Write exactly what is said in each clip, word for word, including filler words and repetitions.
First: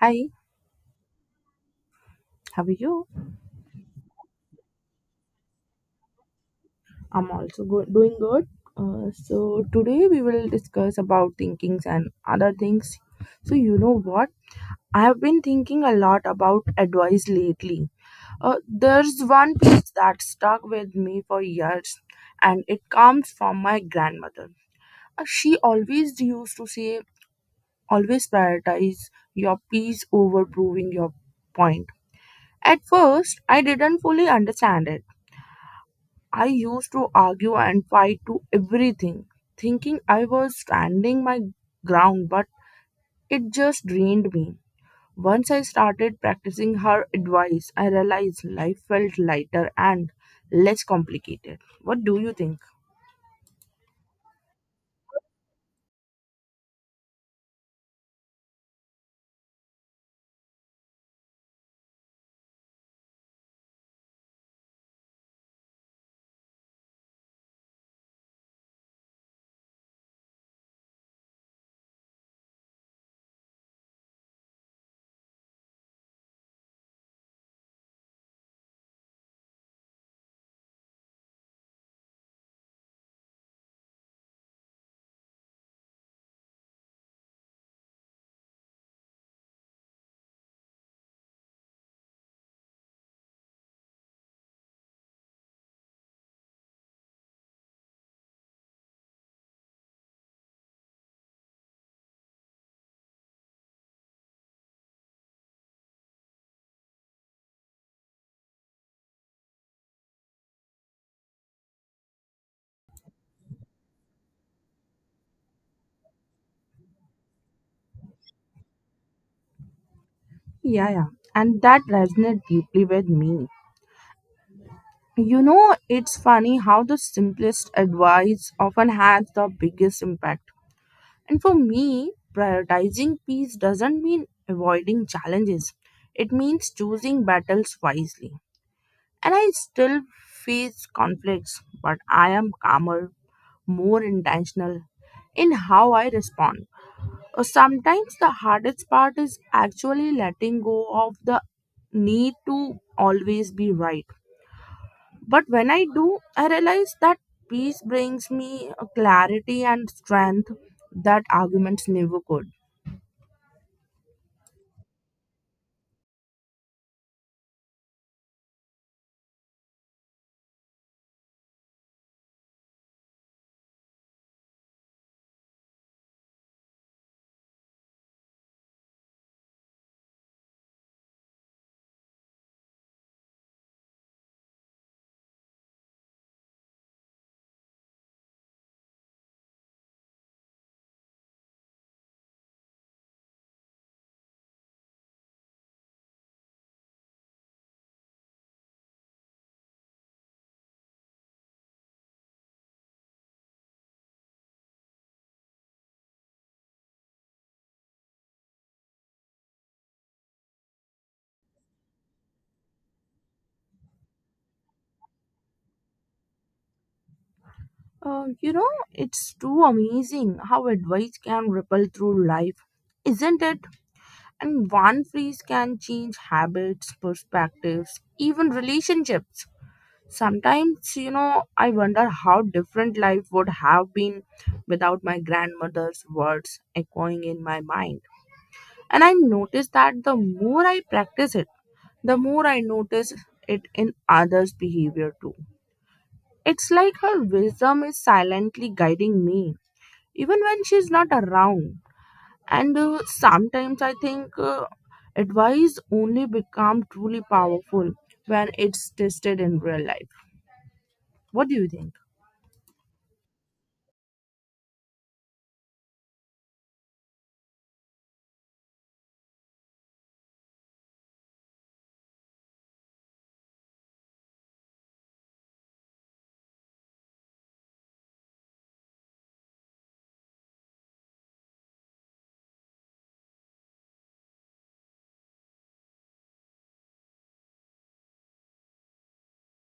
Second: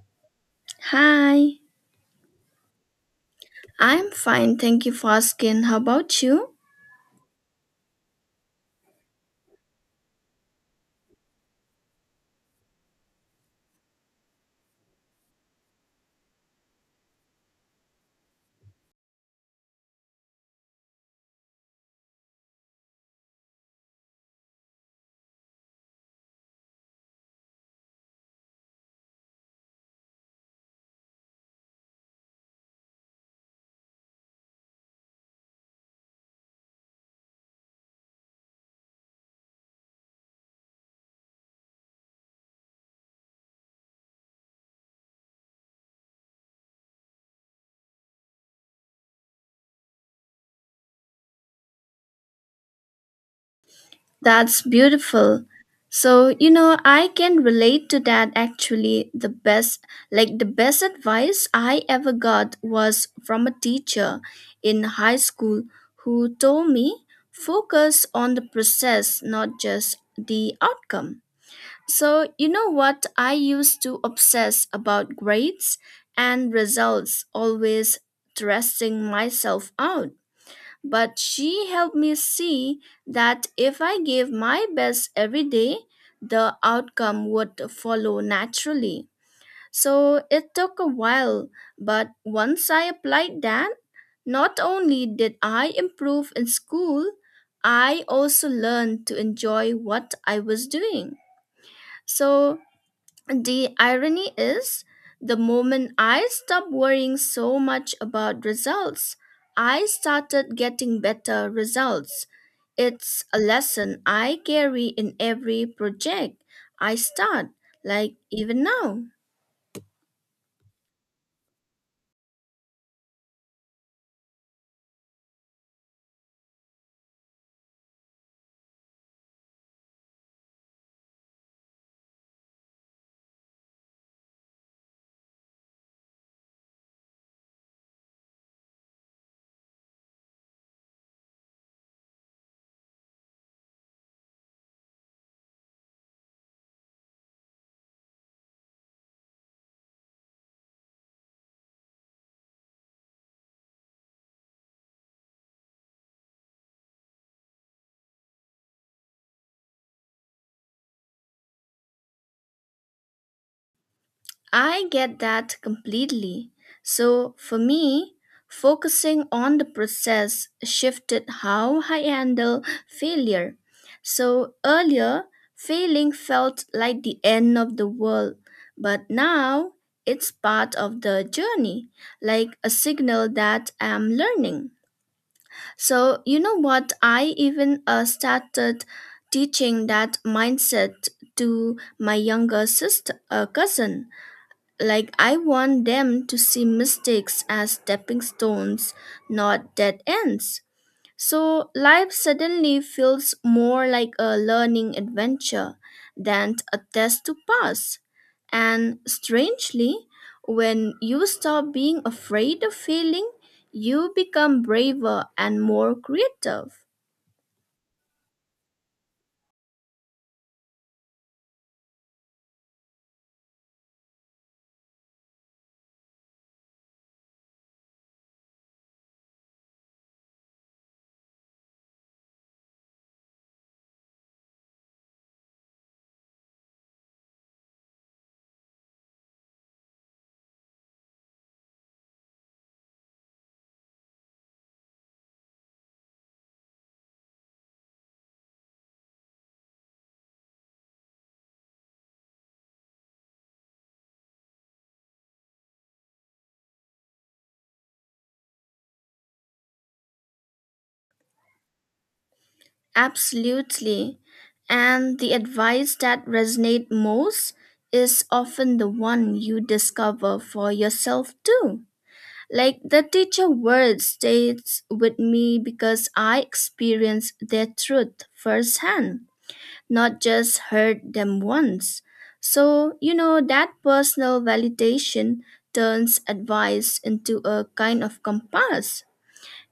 Hi, Hi, how are you? I'm fine. Thank you for asking. How about you? I'm also go- doing good. Uh, so today we will discuss about thinkings and other things. So you know what? I have been thinking a lot about advice lately. Uh, there's one piece that stuck with me for years, and it comes from my grandmother. Uh, she always used to say, always prioritize your peace over proving your point. At first, I didn't fully understand it. I used to argue and fight to everything, thinking I was standing my ground, but it just drained me. Once I started practicing her advice, I realized life felt lighter and less complicated. What do you think? That's beautiful. So, you know, I can relate to that actually. The best, like, the best advice I ever got was from a teacher in high school who told me focus on the process, not just the outcome. So, you know what? I used to obsess about grades and results, always stressing myself out. But she helped me see that if I gave my best every day, the outcome would follow naturally. So it took a while, but once I applied that, not only did I improve in school, I also learned to enjoy what I was doing. So the irony is, the moment I stopped worrying so much about results, I started getting better results. It's a lesson I carry in every project I start, like even now. Yeah, yeah. And that resonates deeply with me. You know, it's funny how the simplest advice often has the biggest impact. And for me, prioritizing peace doesn't mean avoiding challenges, it means choosing battles wisely. And I still face conflicts, but I am calmer, more intentional in how I respond. Uh, Sometimes the hardest part is actually letting go of the need to always be right. But when I do, I realize that peace brings me a clarity and strength that arguments never could. I get that completely. So for me, focusing on the process shifted how I handle failure. So earlier, failing felt like the end of the world, but now it's part of the journey, like a signal that I'm learning. So, you know what? I even uh, started teaching that mindset to my younger sister, uh, cousin. Like, I want them to see mistakes as stepping stones, not dead ends. So, life suddenly feels more like a learning adventure than a test to pass. And strangely, when you stop being afraid of failing, you become braver and more creative. Uh, you know, it's too amazing how advice can ripple through life, isn't it? And one phrase can change habits, perspectives, even relationships. Sometimes, you know, I wonder how different life would have been without my grandmother's words echoing in my mind. And I notice that the more I practice it, the more I notice it in others' behavior too. It's like her wisdom is silently guiding me even when she's not around. And uh, sometimes I think uh, advice only become truly powerful when it's tested in real life. What do you think? Absolutely. And the advice that resonate most is often the one you discover for yourself too. Like the teacher words stays with me because I experienced their truth firsthand, not just heard them once. So, you know, that personal validation turns advice into a kind of compass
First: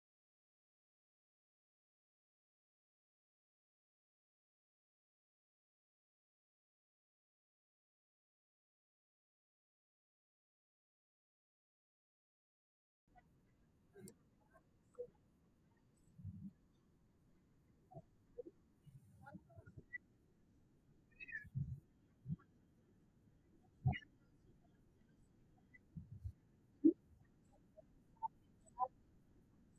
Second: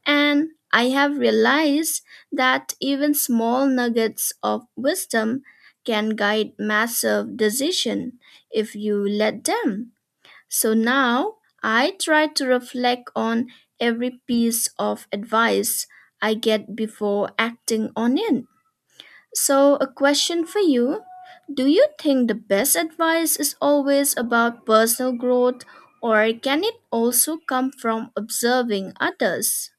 and I have realized that even small nuggets of wisdom can guide massive decision if you let them. So now I try to reflect on every piece of advice I get before acting on it. So a question for you. Do you think the best advice is always about personal growth or can it also come from observing others?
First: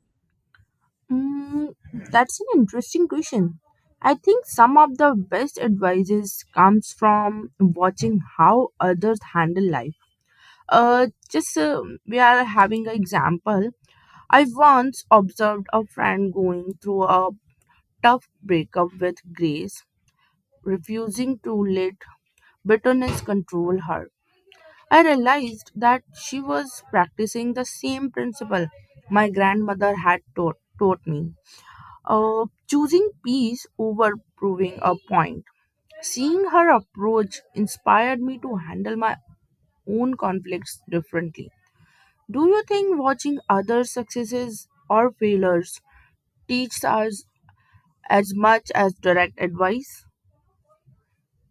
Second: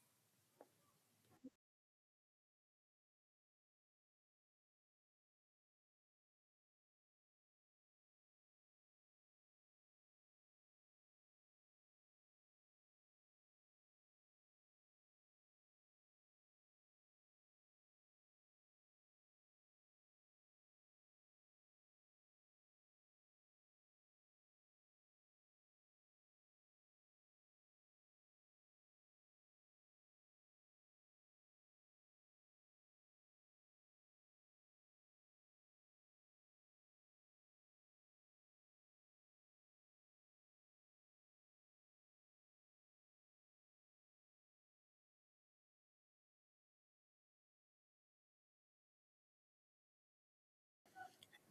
Mm, that's an interesting question. I think some of the best advices comes from watching how others handle life. Uh, just uh, we are having an example. I once observed a friend going through a tough breakup with grace refusing to let bitterness control her. I realized that she was practicing the same principle my grandmother had taught, taught me, uh, choosing peace over proving a point. Seeing her approach inspired me to handle my own conflicts differently. Do you think watching other successes or failures teaches us as much as direct advice?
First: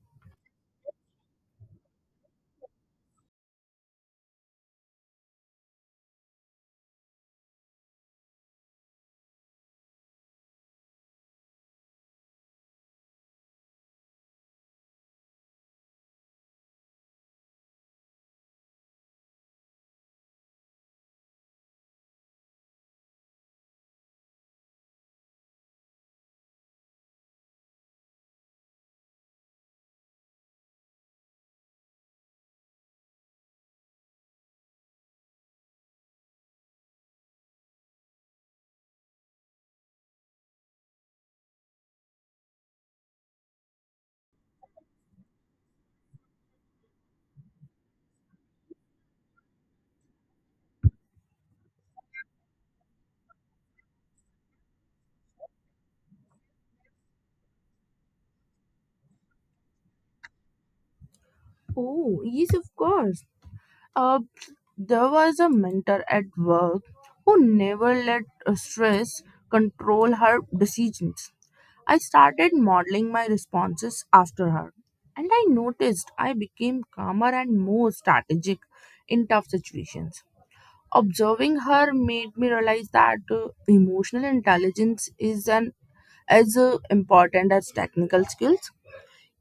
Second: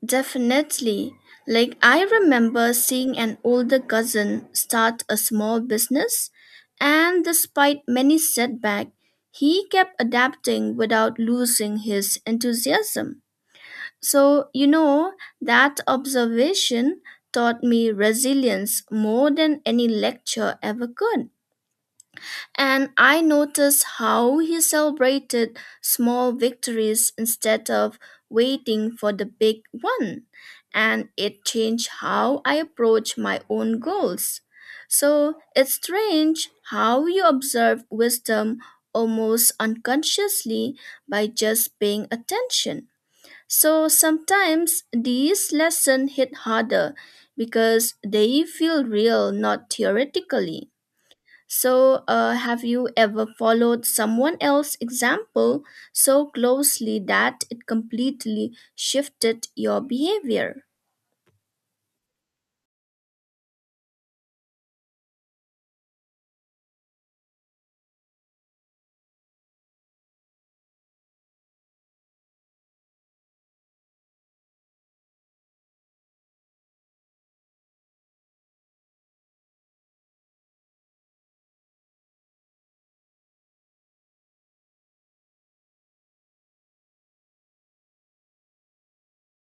Definitely. Like, I remember seeing an older cousin start a small business, and despite many setbacks, he kept adapting without losing his enthusiasm. So, you know, that observation taught me resilience more than any lecture ever could. And I noticed how he celebrated small victories instead of waiting for the big one. And it changed how I approach my own goals. So it's strange how you observe wisdom almost unconsciously by just paying attention. So sometimes these lessons hit harder because they feel real, not theoretically. So, uh, have you ever followed someone else's example so closely that it completely shifted your behavior? Oh, yes, of course. Uh, there was a mentor at work who never let uh, stress control her decisions. I started modeling my responses after her, and I noticed I became calmer and more strategic in tough situations. Observing her made me realize that uh, emotional intelligence is an as uh, important as technical skills.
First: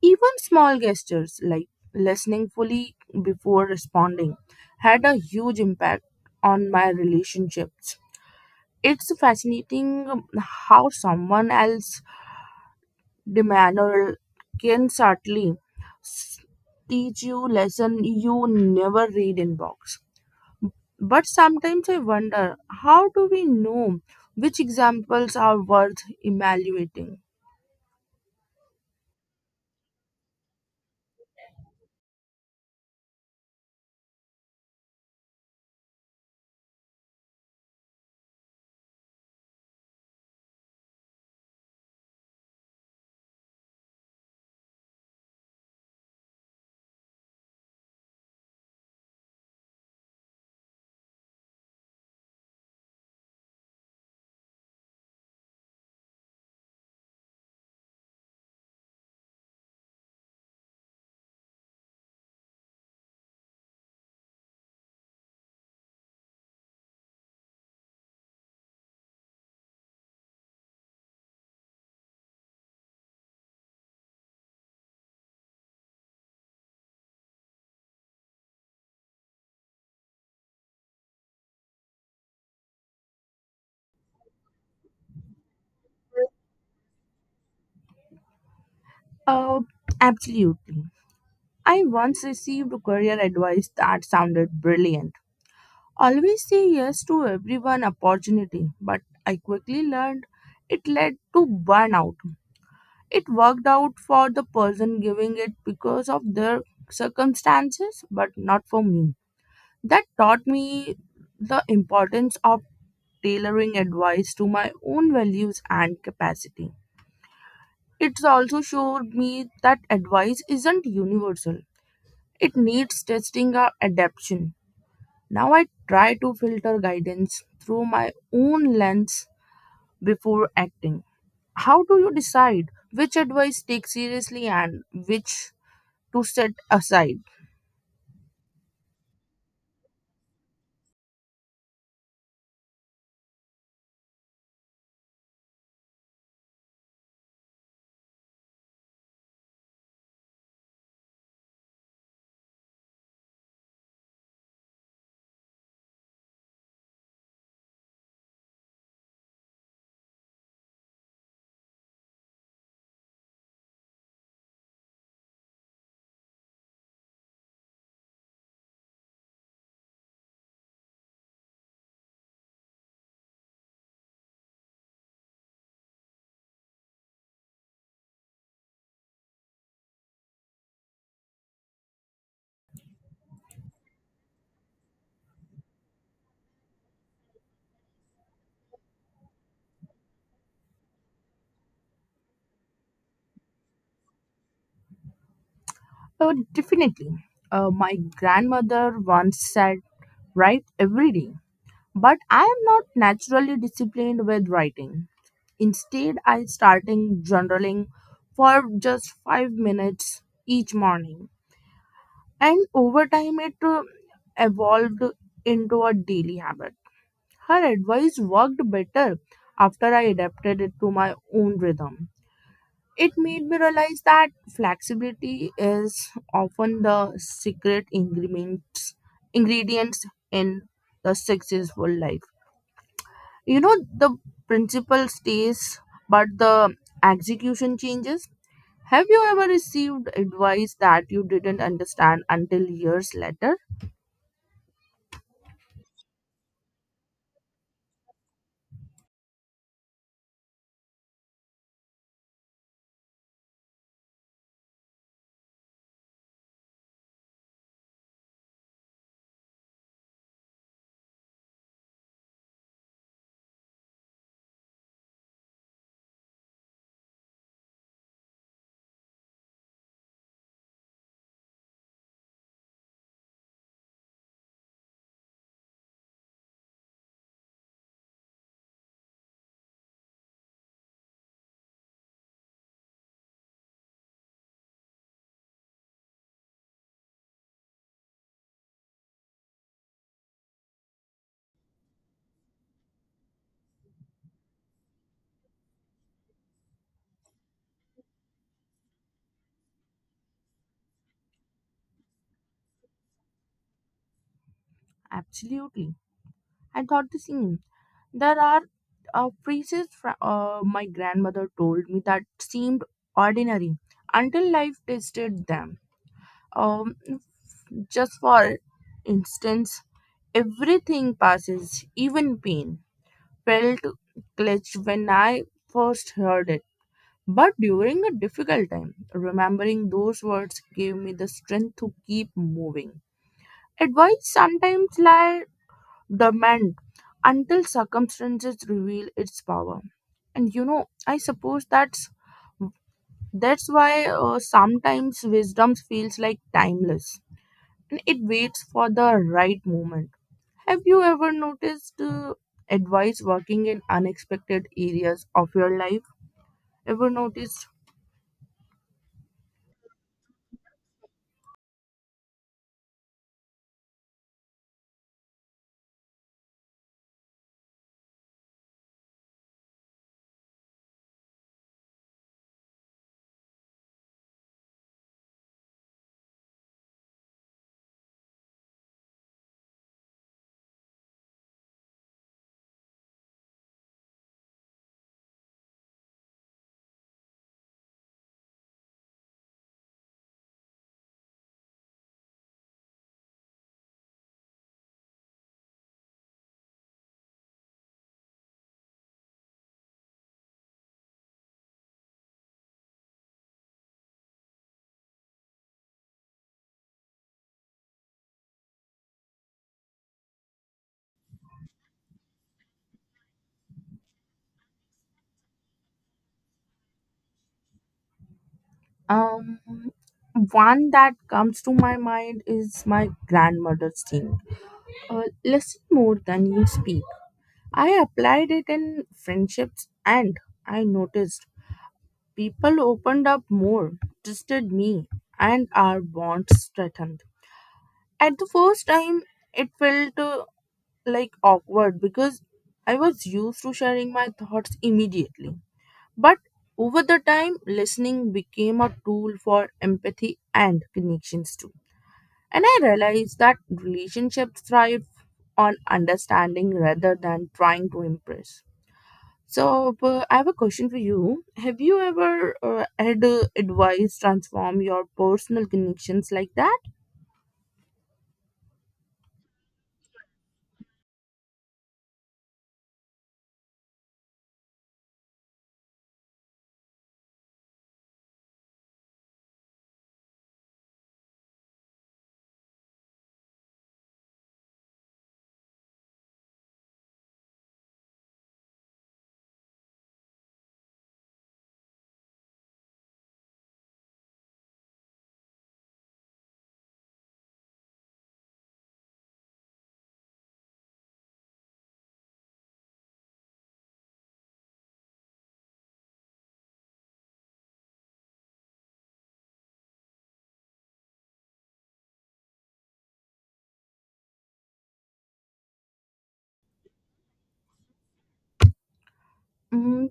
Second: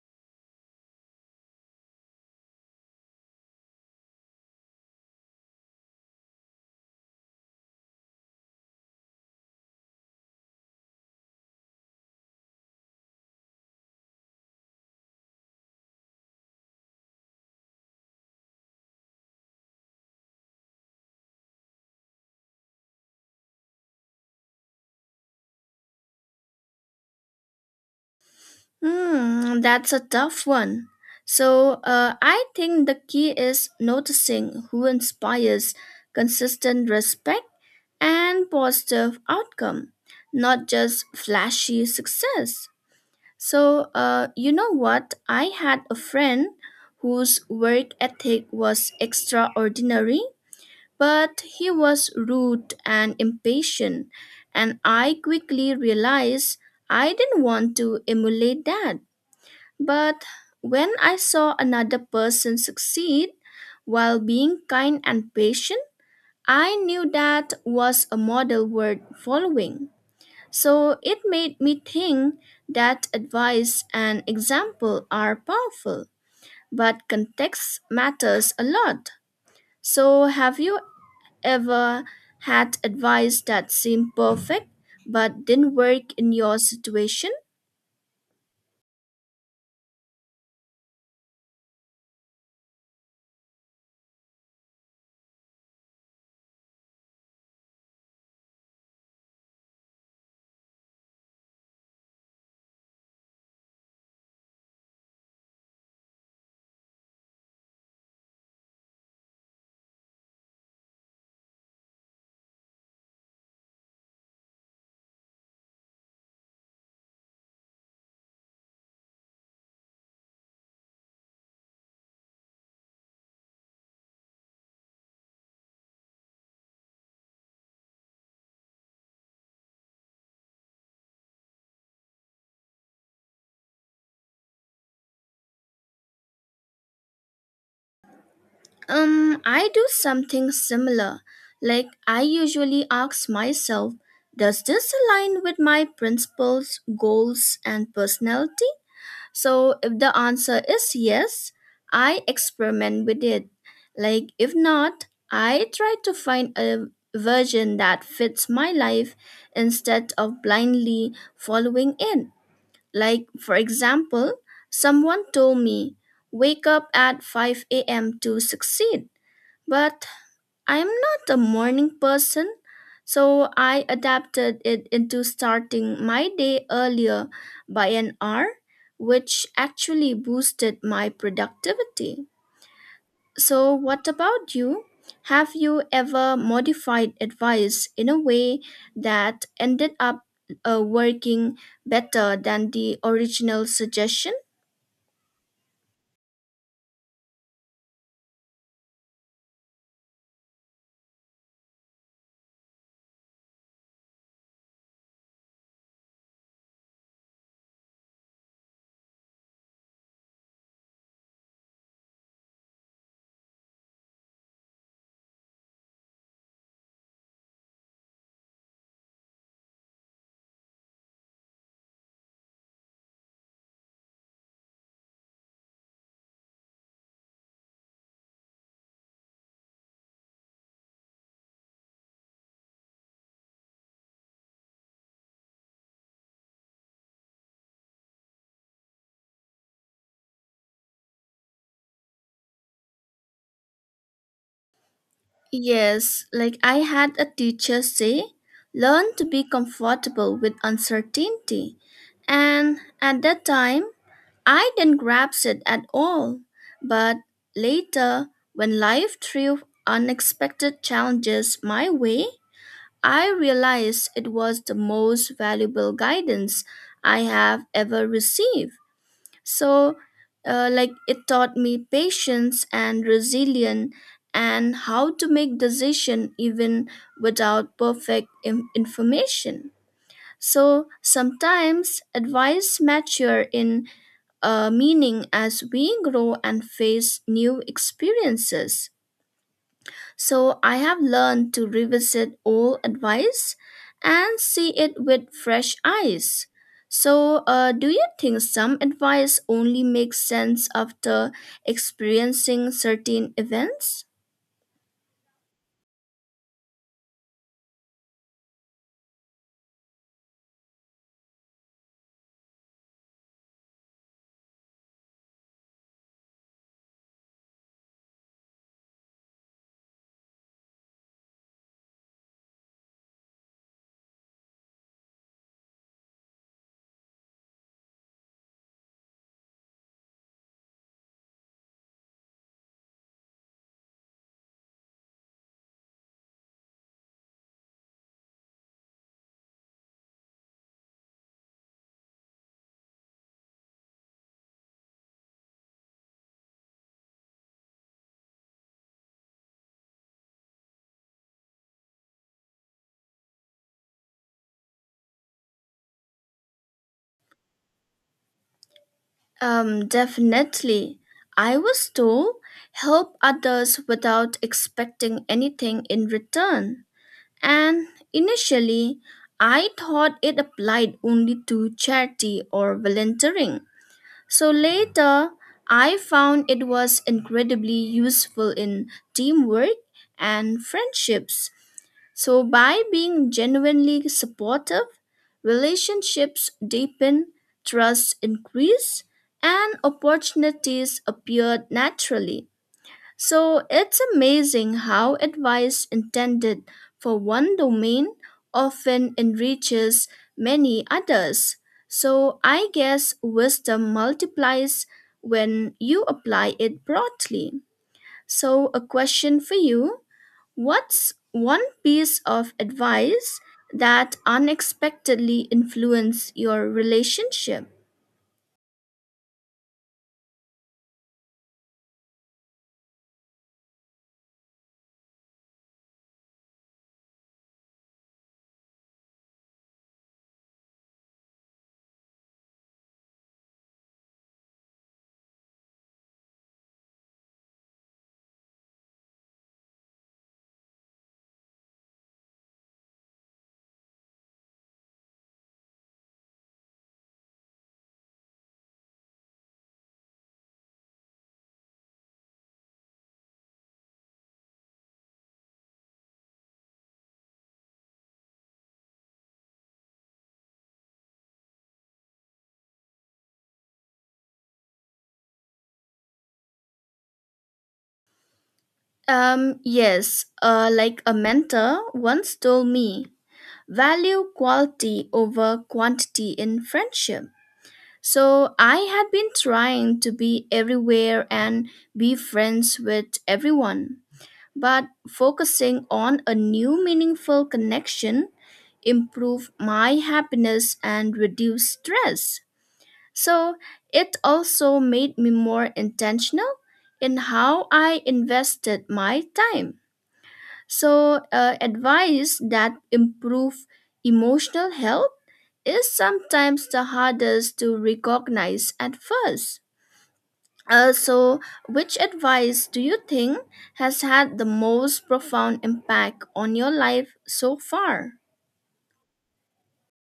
Even small gestures like listening fully before responding had a huge impact on my relationships. It's fascinating how someone else's demeanor can subtly s- teach you lesson you never read in books. But sometimes I wonder how do we know which examples are worth evaluating? Hmm, that's a tough one. So, uh, I think the key is noticing who inspires consistent respect and positive outcome, not just flashy success. So, uh, you know what? I had a friend whose work ethic was extraordinary, but he was rude and impatient, and I quickly realized I didn't want to emulate that. But when I saw another person succeed while being kind and patient, I knew that was a model worth following. So it made me think that advice and example are powerful, but context matters a lot. So have you ever had advice that seemed perfect but didn't work in your situation? Uh, absolutely. I once received career advice that sounded brilliant. Always say yes to everyone opportunity, but I quickly learned it led to burnout. It worked out for the person giving it because of their circumstances, but not for me. That taught me the importance of tailoring advice to my own values and capacity. It's also showed me that advice isn't universal. It needs testing or adaptation. Now I try to filter guidance through my own lens before acting. How do you decide which advice take seriously and which to set aside? Um, I do something similar. Like I usually ask myself, does this align with my principles, goals, and personality? So if the answer is yes, I experiment with it. Like if not, I try to find a version that fits my life instead of blindly following it. Like for example, someone told me wake up at five a m to succeed, but I'm not a morning person, so I adapted it into starting my day earlier by an hour, which actually boosted my productivity. So, what about you? Have you ever modified advice in a way that ended up uh, working better than the original suggestion? Uh, definitely. Uh, my grandmother once said, write every day. But I am not naturally disciplined with writing. Instead, I starting journaling for just five minutes each morning. And over time, it uh, evolved into a daily habit. Her advice worked better after I adapted it to my own rhythm. It made me realize that flexibility is often the secret ingredients ingredients in the successful life. You know, the principle stays, but the execution changes. Have you ever received advice that you didn't understand until years later? Yes, like I had a teacher say, learn to be comfortable with uncertainty. And at that time, I didn't grasp it at all. But later, when life threw unexpected challenges my way, I realized it was the most valuable guidance I have ever received. So, uh, like, it taught me patience and resilience and how to make decision even without perfect in- information. So sometimes advice mature in uh, meaning as we grow and face new experiences. So I have learned to revisit old advice and see it with fresh eyes. So, uh, do you think some advice only makes sense after experiencing certain events? Absolutely. I thought the same. There are uh, phrases fr- uh, my grandmother told me that seemed ordinary until life tested them. Um, just for instance, everything passes, even pain, felt clutched when I first heard it. But during a difficult time, remembering those words gave me the strength to keep moving. Advice sometimes lies dormant until circumstances reveal its power. And you know, I suppose that's that's why uh, sometimes wisdom feels like timeless and it waits for the right moment. Have you ever noticed uh, advice working in unexpected areas of your life? Ever noticed. Um, definitely. I was told help others without expecting anything in return. And initially, I thought it applied only to charity or volunteering. So later, I found it was incredibly useful in teamwork and friendships. So by being genuinely supportive, relationships deepen, trust increase, and opportunities appeared naturally. So it's amazing how advice intended for one domain often enriches many others. So I guess wisdom multiplies when you apply it broadly. So, a question for you. What's one piece of advice that unexpectedly influenced your relationship? Um, One that comes to my mind is my grandmother's thing. Uh, listen more than you speak. I applied it in friendships and I noticed people opened up more, trusted me, and our bonds strengthened. At the first time, it felt uh, like awkward because I was used to sharing my thoughts immediately. But over the time, listening became a tool for empathy and connections too. And I realized that relationships thrive on understanding rather than trying to impress. So, uh, I have a question for you. Have you ever uh, had uh, advice transform your personal connections like that? Um, yes, uh, like a mentor once told me value quality over quantity in friendship. So I had been trying to be everywhere and be friends with everyone, but focusing on a new meaningful connection improved my happiness and reduced stress. So it also made me more intentional in how I invested my time. So, uh, advice that improve emotional health is sometimes the hardest to recognize at first. Uh, so, which advice do you think has had the most profound impact on your life so far? Mm,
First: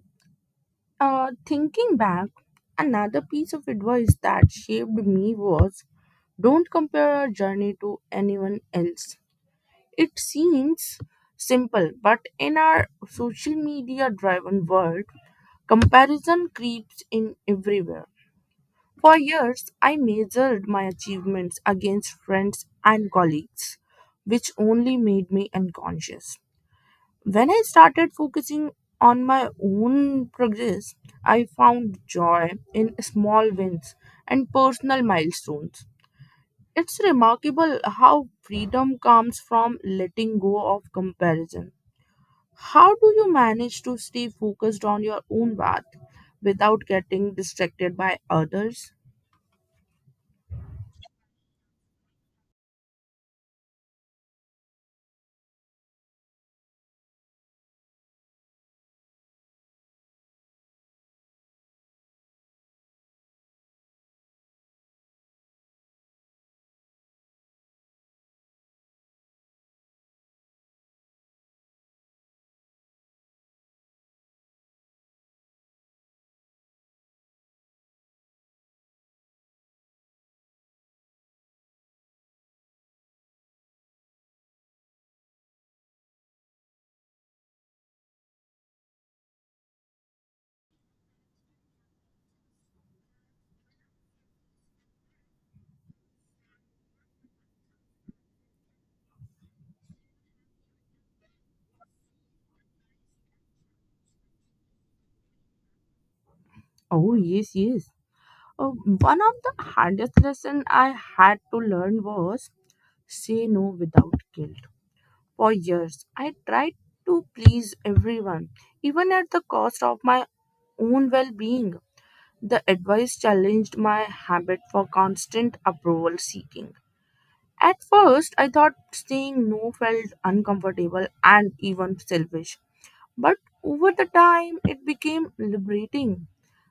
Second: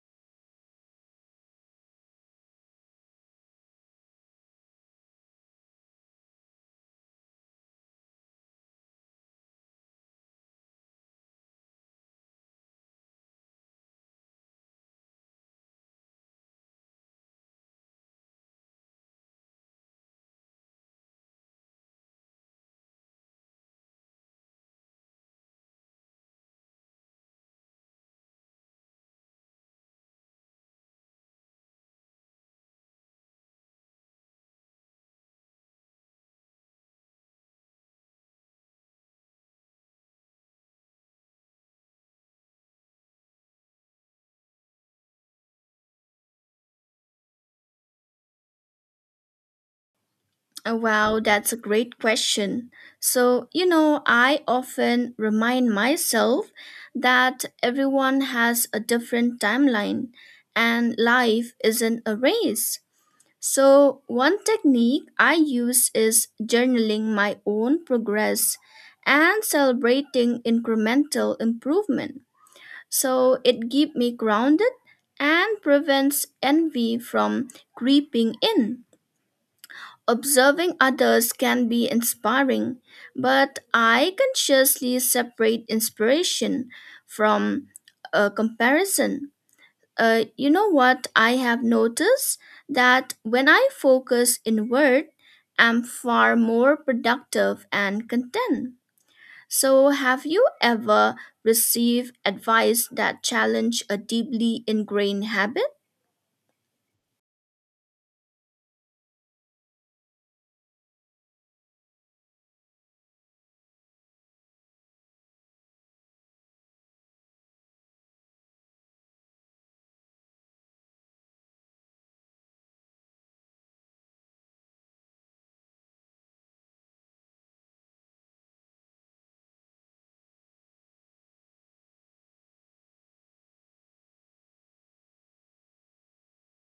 uh, Thinking back, another piece of advice that shaped me was don't compare our journey to anyone else. It seems simple, but in our social media driven world, comparison creeps in everywhere. For years, I measured my achievements against friends and colleagues, which only made me unconscious. When I started focusing on my own progress, I found joy in small wins and personal milestones. It's remarkable how freedom comes from letting go of comparison. How do you manage to stay focused on your own path without getting distracted by others? Uh, Wow, that's a great question. So, you know, I often remind myself that everyone has a different timeline and life isn't a race. So, one technique I use is journaling my own progress and celebrating incremental improvement. So, it keeps me grounded and prevents envy from creeping in. Observing others can be inspiring, but I consciously separate inspiration from a comparison. Uh, you know what I have noticed? That when I focus inward, I'm far more productive and content. So, have you ever received advice that challenged a deeply ingrained habit? Oh, yes, yes. Uh, one of the hardest lessons I had to learn was say no without guilt. For years, I tried to please everyone, even at the cost of my own well being. The advice challenged my habit for constant approval seeking. At first, I thought saying no felt uncomfortable and even selfish, but over the time, it became liberating.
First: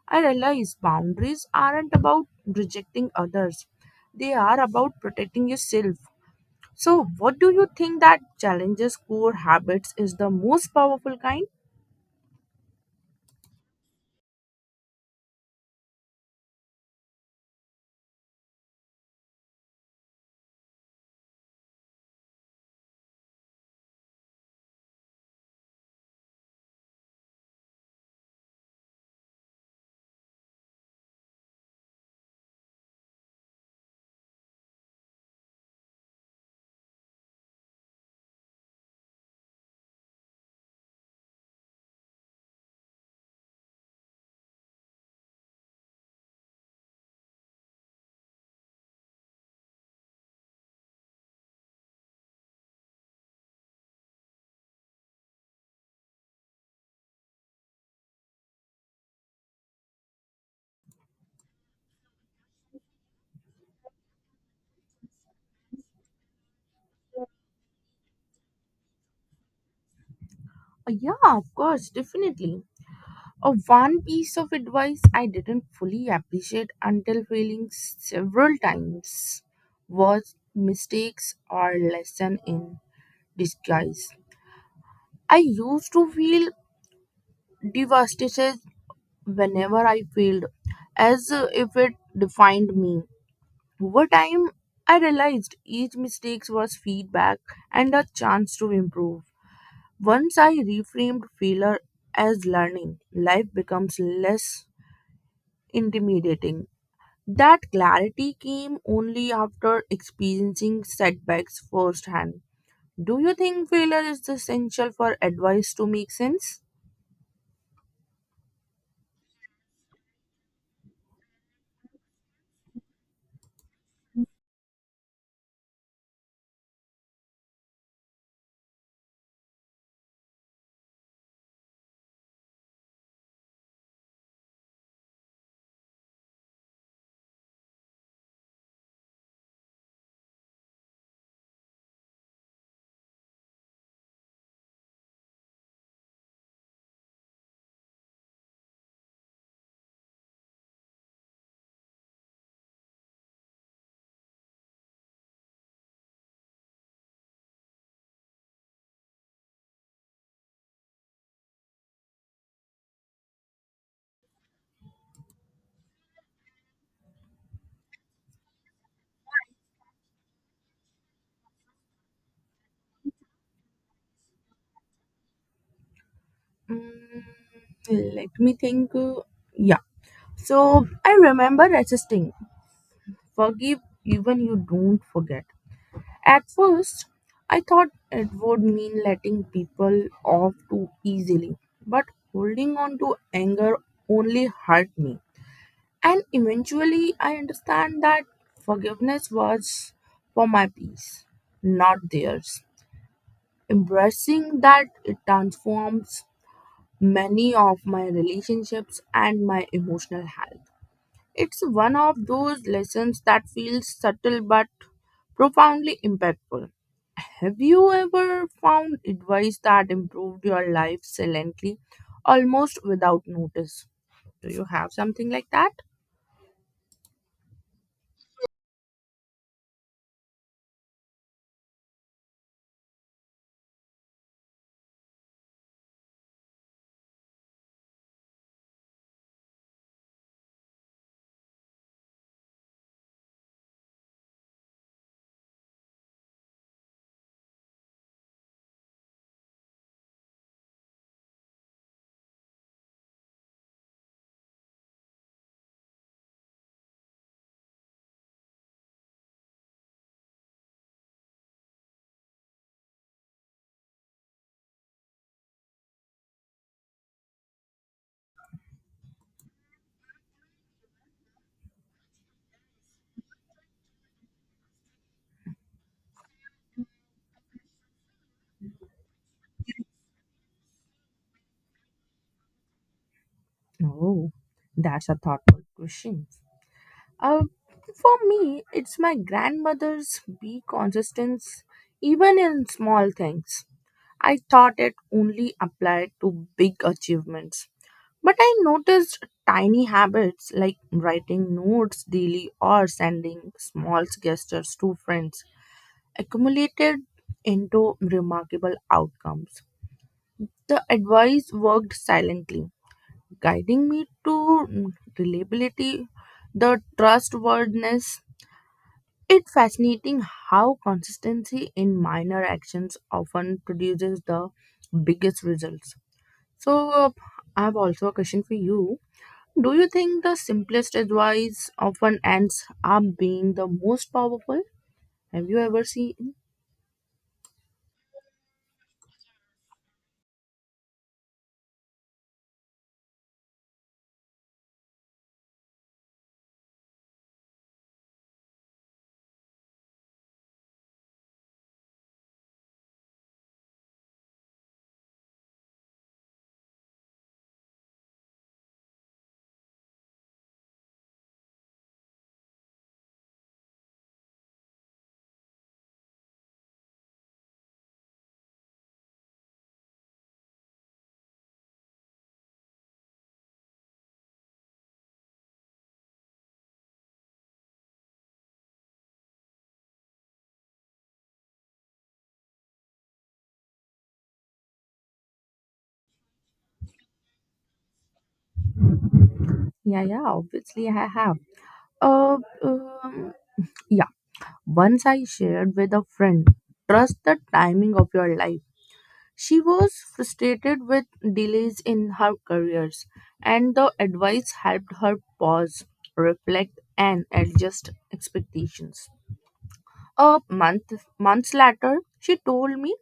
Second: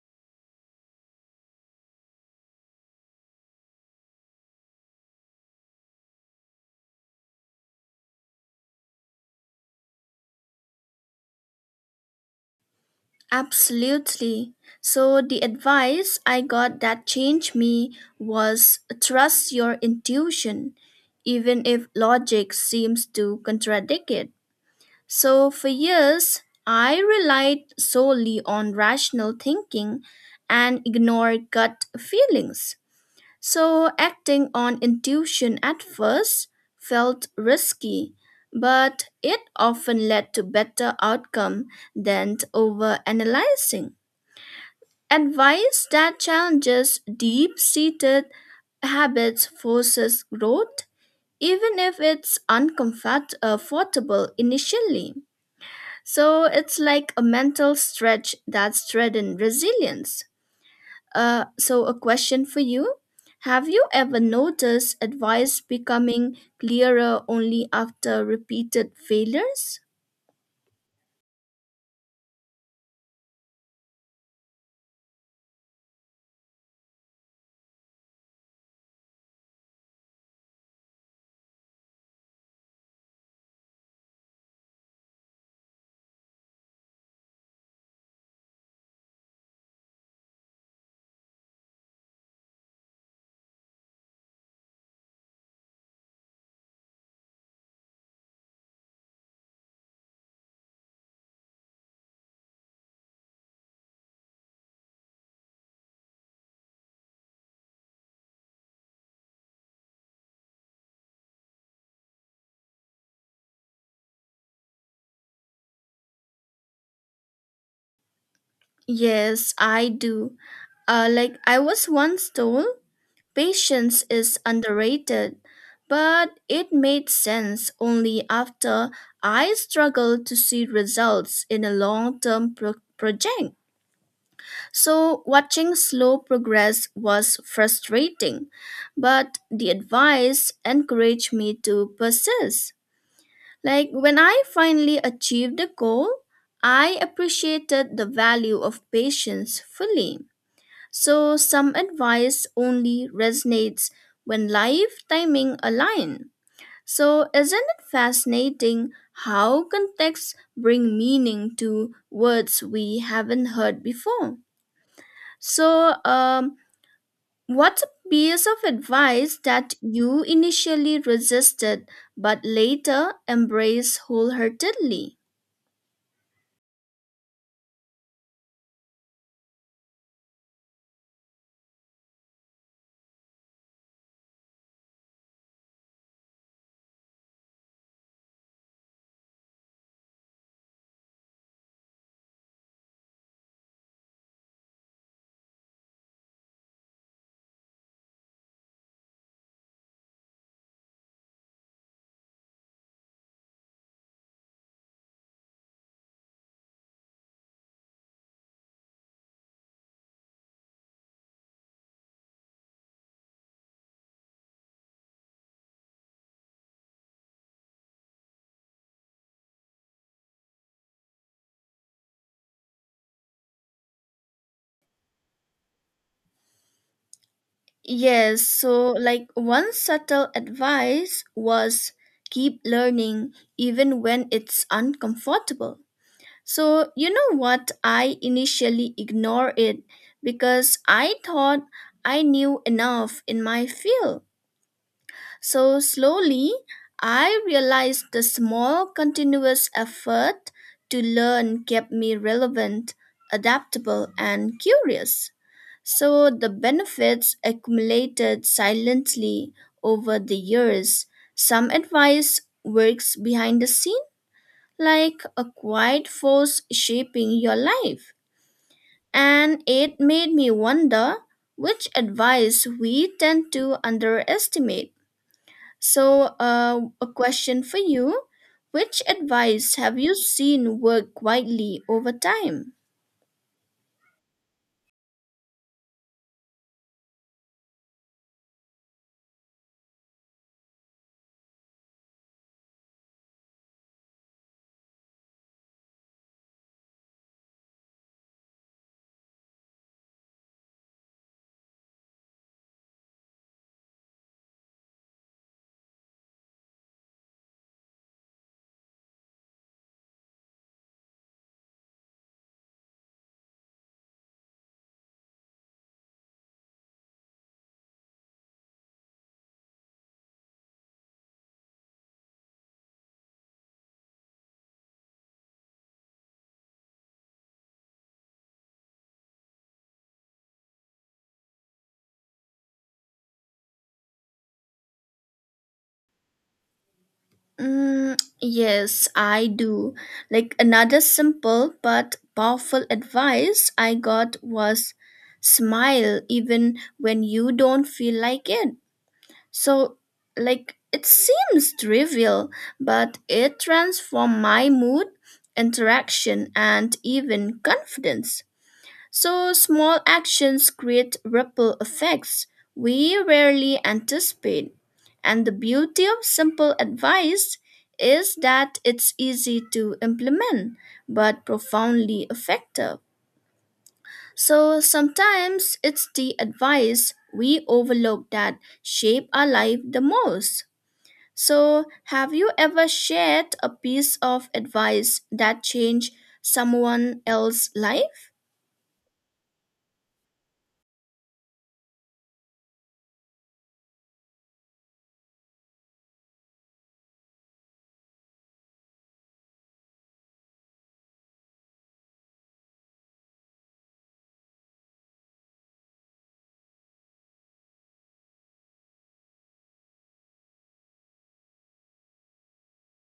I realized boundaries aren't about rejecting others, they are about protecting yourself. So, what do you think that challenges core habits is the most powerful kind? Absolutely. So, the advice I got that changed me was trust your intuition, even if logic seems to contradict it. So, for years, I relied solely on rational thinking and ignored gut feelings. So, acting on intuition at first felt risky, but it often led to better outcome than overanalyzing. Advice that challenges deep-seated habits forces growth, even if it's uncomfortable initially. So it's like a mental stretch that's threatened resilience. Uh, so, a question for you. Have you ever noticed advice becoming clearer only after repeated failures? Uh, Yeah, of course, definitely. Uh, one piece of advice I didn't fully appreciate until failing several times was mistakes are lesson in disguise. I used to feel devastated whenever I failed, as uh, if it defined me. Over time, I realized each mistake was feedback and a chance to improve. Once I reframed failure as learning, life becomes less intimidating. That clarity came only after experiencing setbacks firsthand. Do you think failure is essential for advice to make sense? Yes, I do. Uh, like, I was once told patience is underrated, but it made sense only after I struggled to see results in a long term project. So, watching slow progress was frustrating, but the advice encouraged me to persist. Like when I finally achieved the goal, I appreciated the value of patience fully. So, some advice only resonates when life timing align. So, isn't it fascinating how contexts bring meaning to words we haven't heard before? So, um, what's a piece of advice that you initially resisted but later embraced wholeheartedly? Mm, Let me think. uh, Yeah. So I remember resisting. Forgive even you don't forget. At first, I thought it would mean letting people off too easily, but holding on to anger only hurt me. And eventually, I understand that forgiveness was for my peace, not theirs. Embracing that, it transforms many of my relationships and my emotional health. It's one of those lessons that feels subtle but profoundly impactful. Have you ever found advice that improved your life silently, almost without notice? Do you have something like that? Yes, so like one subtle advice was keep learning even when it's uncomfortable. So, you know what? I initially ignored it because I thought I knew enough in my field. So slowly, I realized the small continuous effort to learn kept me relevant, adaptable, and curious. So the benefits accumulated silently over the years. Some advice works behind the scene, like a quiet force shaping your life. And it made me wonder which advice we tend to underestimate. So, uh, a question for you. Which advice have you seen work widely over time? Oh, that's a thoughtful question. Uh, for me, it's my grandmother's be consistence, even in small things. I thought it only applied to big achievements, but I noticed tiny habits like writing notes daily or sending small gestures to friends accumulated into remarkable outcomes. The advice worked silently guiding me to mm, reliability, the trustworthiness. It's fascinating how consistency in minor actions often produces the biggest results. So, uh, I have also a question for you. Do you think the simplest advice often ends up being the most powerful? Have you ever seen? Mm, yes, I do. Like another simple but powerful advice I got was smile even when you don't feel like it. So, like, it seems trivial, but it transformed my mood, interaction, and even confidence. So small actions create ripple effects we rarely anticipate. And the beauty of simple advice is that it's easy to implement but profoundly effective. So sometimes it's the advice we overlook that shape our life the most. So have you ever shared a piece of advice that changed someone else's life? Yeah, yeah, obviously I have. Uh, um, yeah, Once I shared with a friend, trust the timing of your life. She was frustrated with delays in her careers, and the advice helped her pause, reflect, and adjust expectations. A month Months later, she told me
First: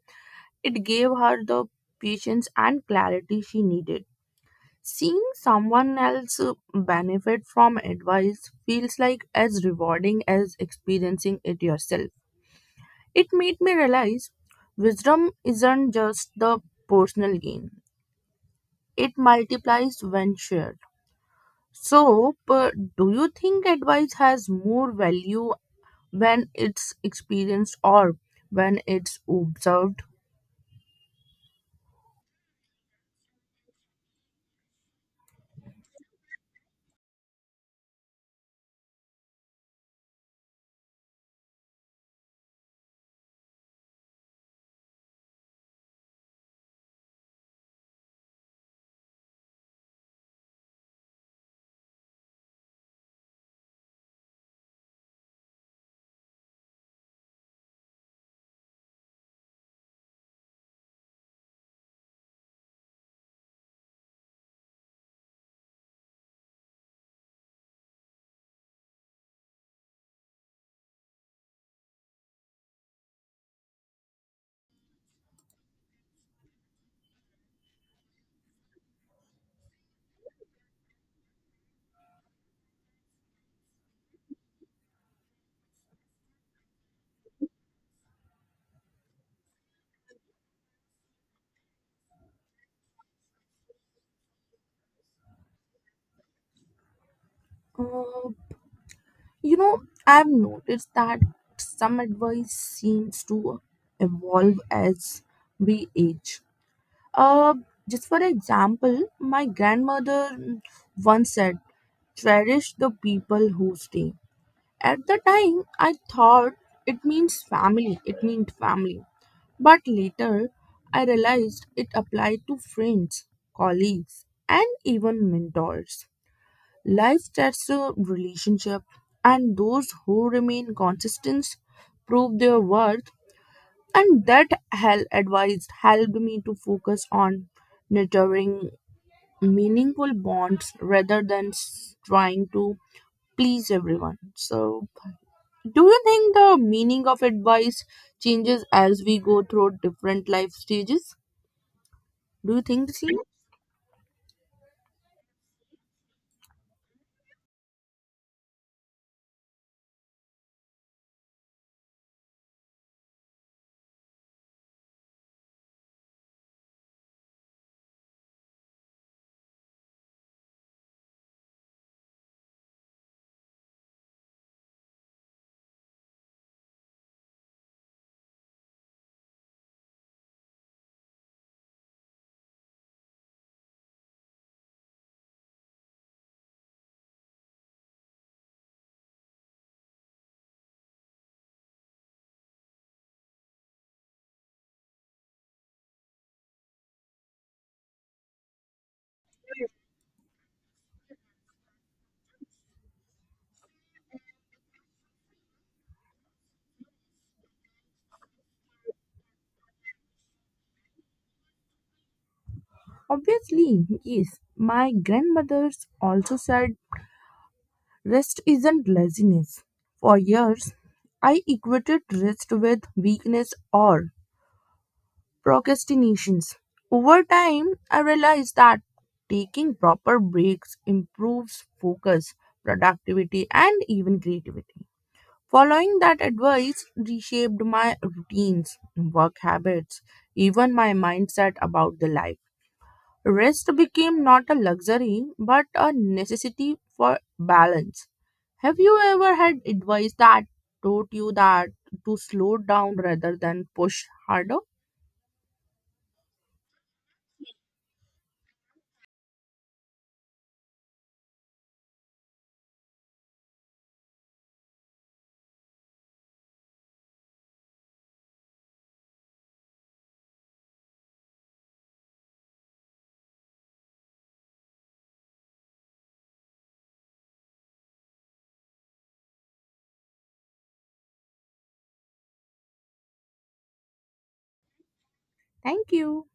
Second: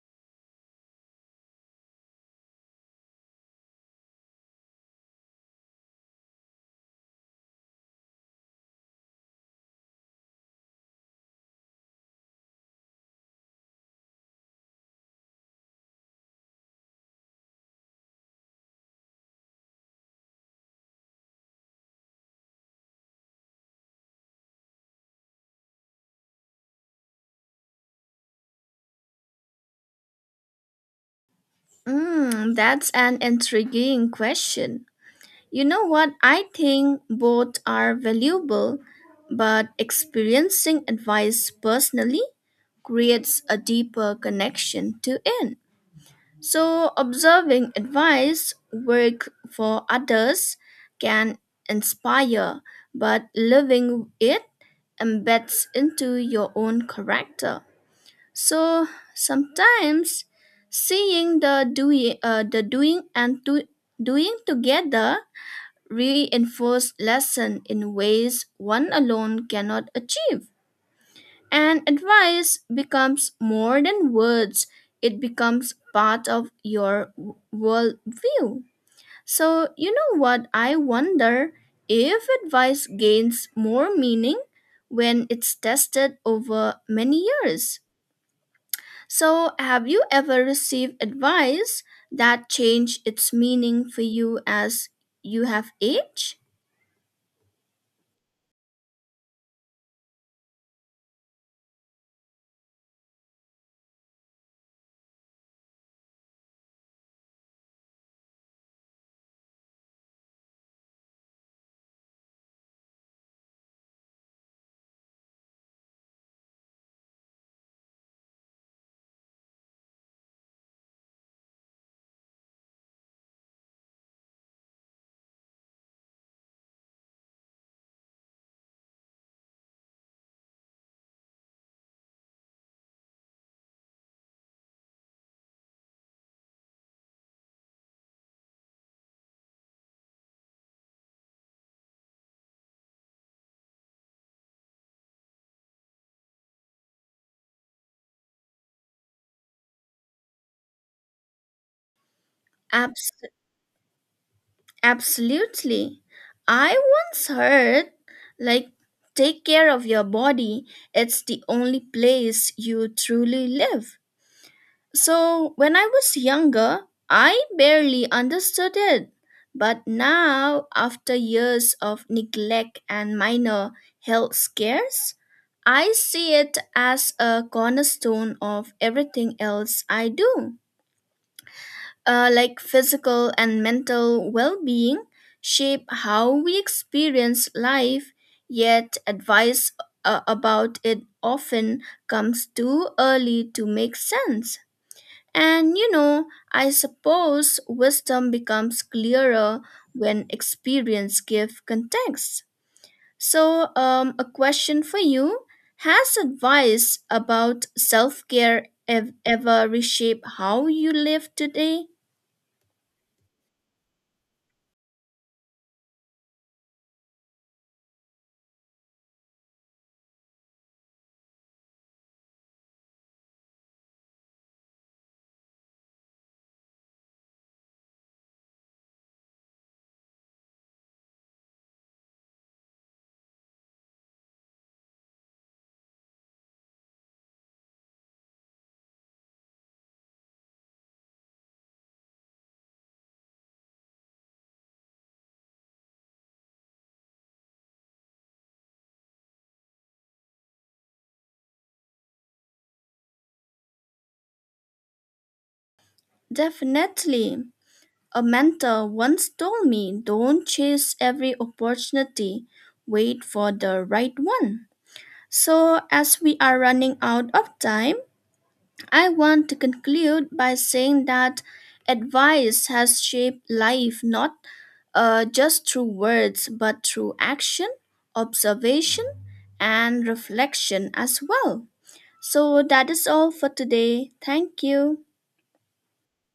it gave her the patience and clarity she needed. Seeing someone else uh, benefit from advice feels like as rewarding as experiencing it yourself. It made me realize wisdom isn't just the personal gain. It multiplies when shared. So, but do you think advice has more value when it's experienced or when it's observed? Mm, that's an intriguing question. You know what? I think both are valuable, but experiencing advice personally creates a deeper connection to it. So, observing advice work for others can inspire, but living it embeds into your own character. So sometimes seeing the doing, uh, the doing and do, doing together reinforce lesson in ways one alone cannot achieve. And advice becomes more than words; it becomes part of your w- worldview. So you know what I wonder if advice gains more meaning when it's tested over many years. So, have you ever received advice that changed its meaning for you as you have aged? Uh, you know, I've noticed that some advice seems to evolve as we age. Uh, just for example, my grandmother once said, cherish the people who stay. At the time, I thought it means family, it meant family. But later, I realized it applied to friends, colleagues, and even mentors. Life tests a relationship, and those who remain consistent prove their worth. And that hell advice helped me to focus on nurturing meaningful bonds rather than s- trying to please everyone. So, do you think the meaning of advice changes as we go through different life stages? Do you think the same? Abs- absolutely. I once heard, like, take care of your body, it's the only place you truly live. So, when I was younger, I barely understood it. But now, after years of neglect and minor health scares, I see it as a cornerstone of everything else I do. Uh, like physical and mental well being shape how we experience life, yet, advice uh, about it often comes too early to make sense. And you know, I suppose wisdom becomes clearer when experience gives context. So, um, a question for you. Has advice about self care ev- ever reshaped how you live today? Obviously, yes. My grandmother's also said rest isn't laziness. For years, I equated rest with weakness or procrastinations. Over time, I realized that taking proper breaks improves focus, productivity, and even creativity. Following that advice reshaped my routines, work habits, even my mindset about the life. Rest became not a luxury but a necessity for balance. Have you ever had advice that taught you that to slow down rather than push harder? Definitely. A mentor once told me don't chase every opportunity, wait for the right one. So, as we are running out of time, I want to conclude by saying that advice has shaped life not uh, just through words but through action, observation, and reflection as well. So that is all for today. Thank you. Thank you.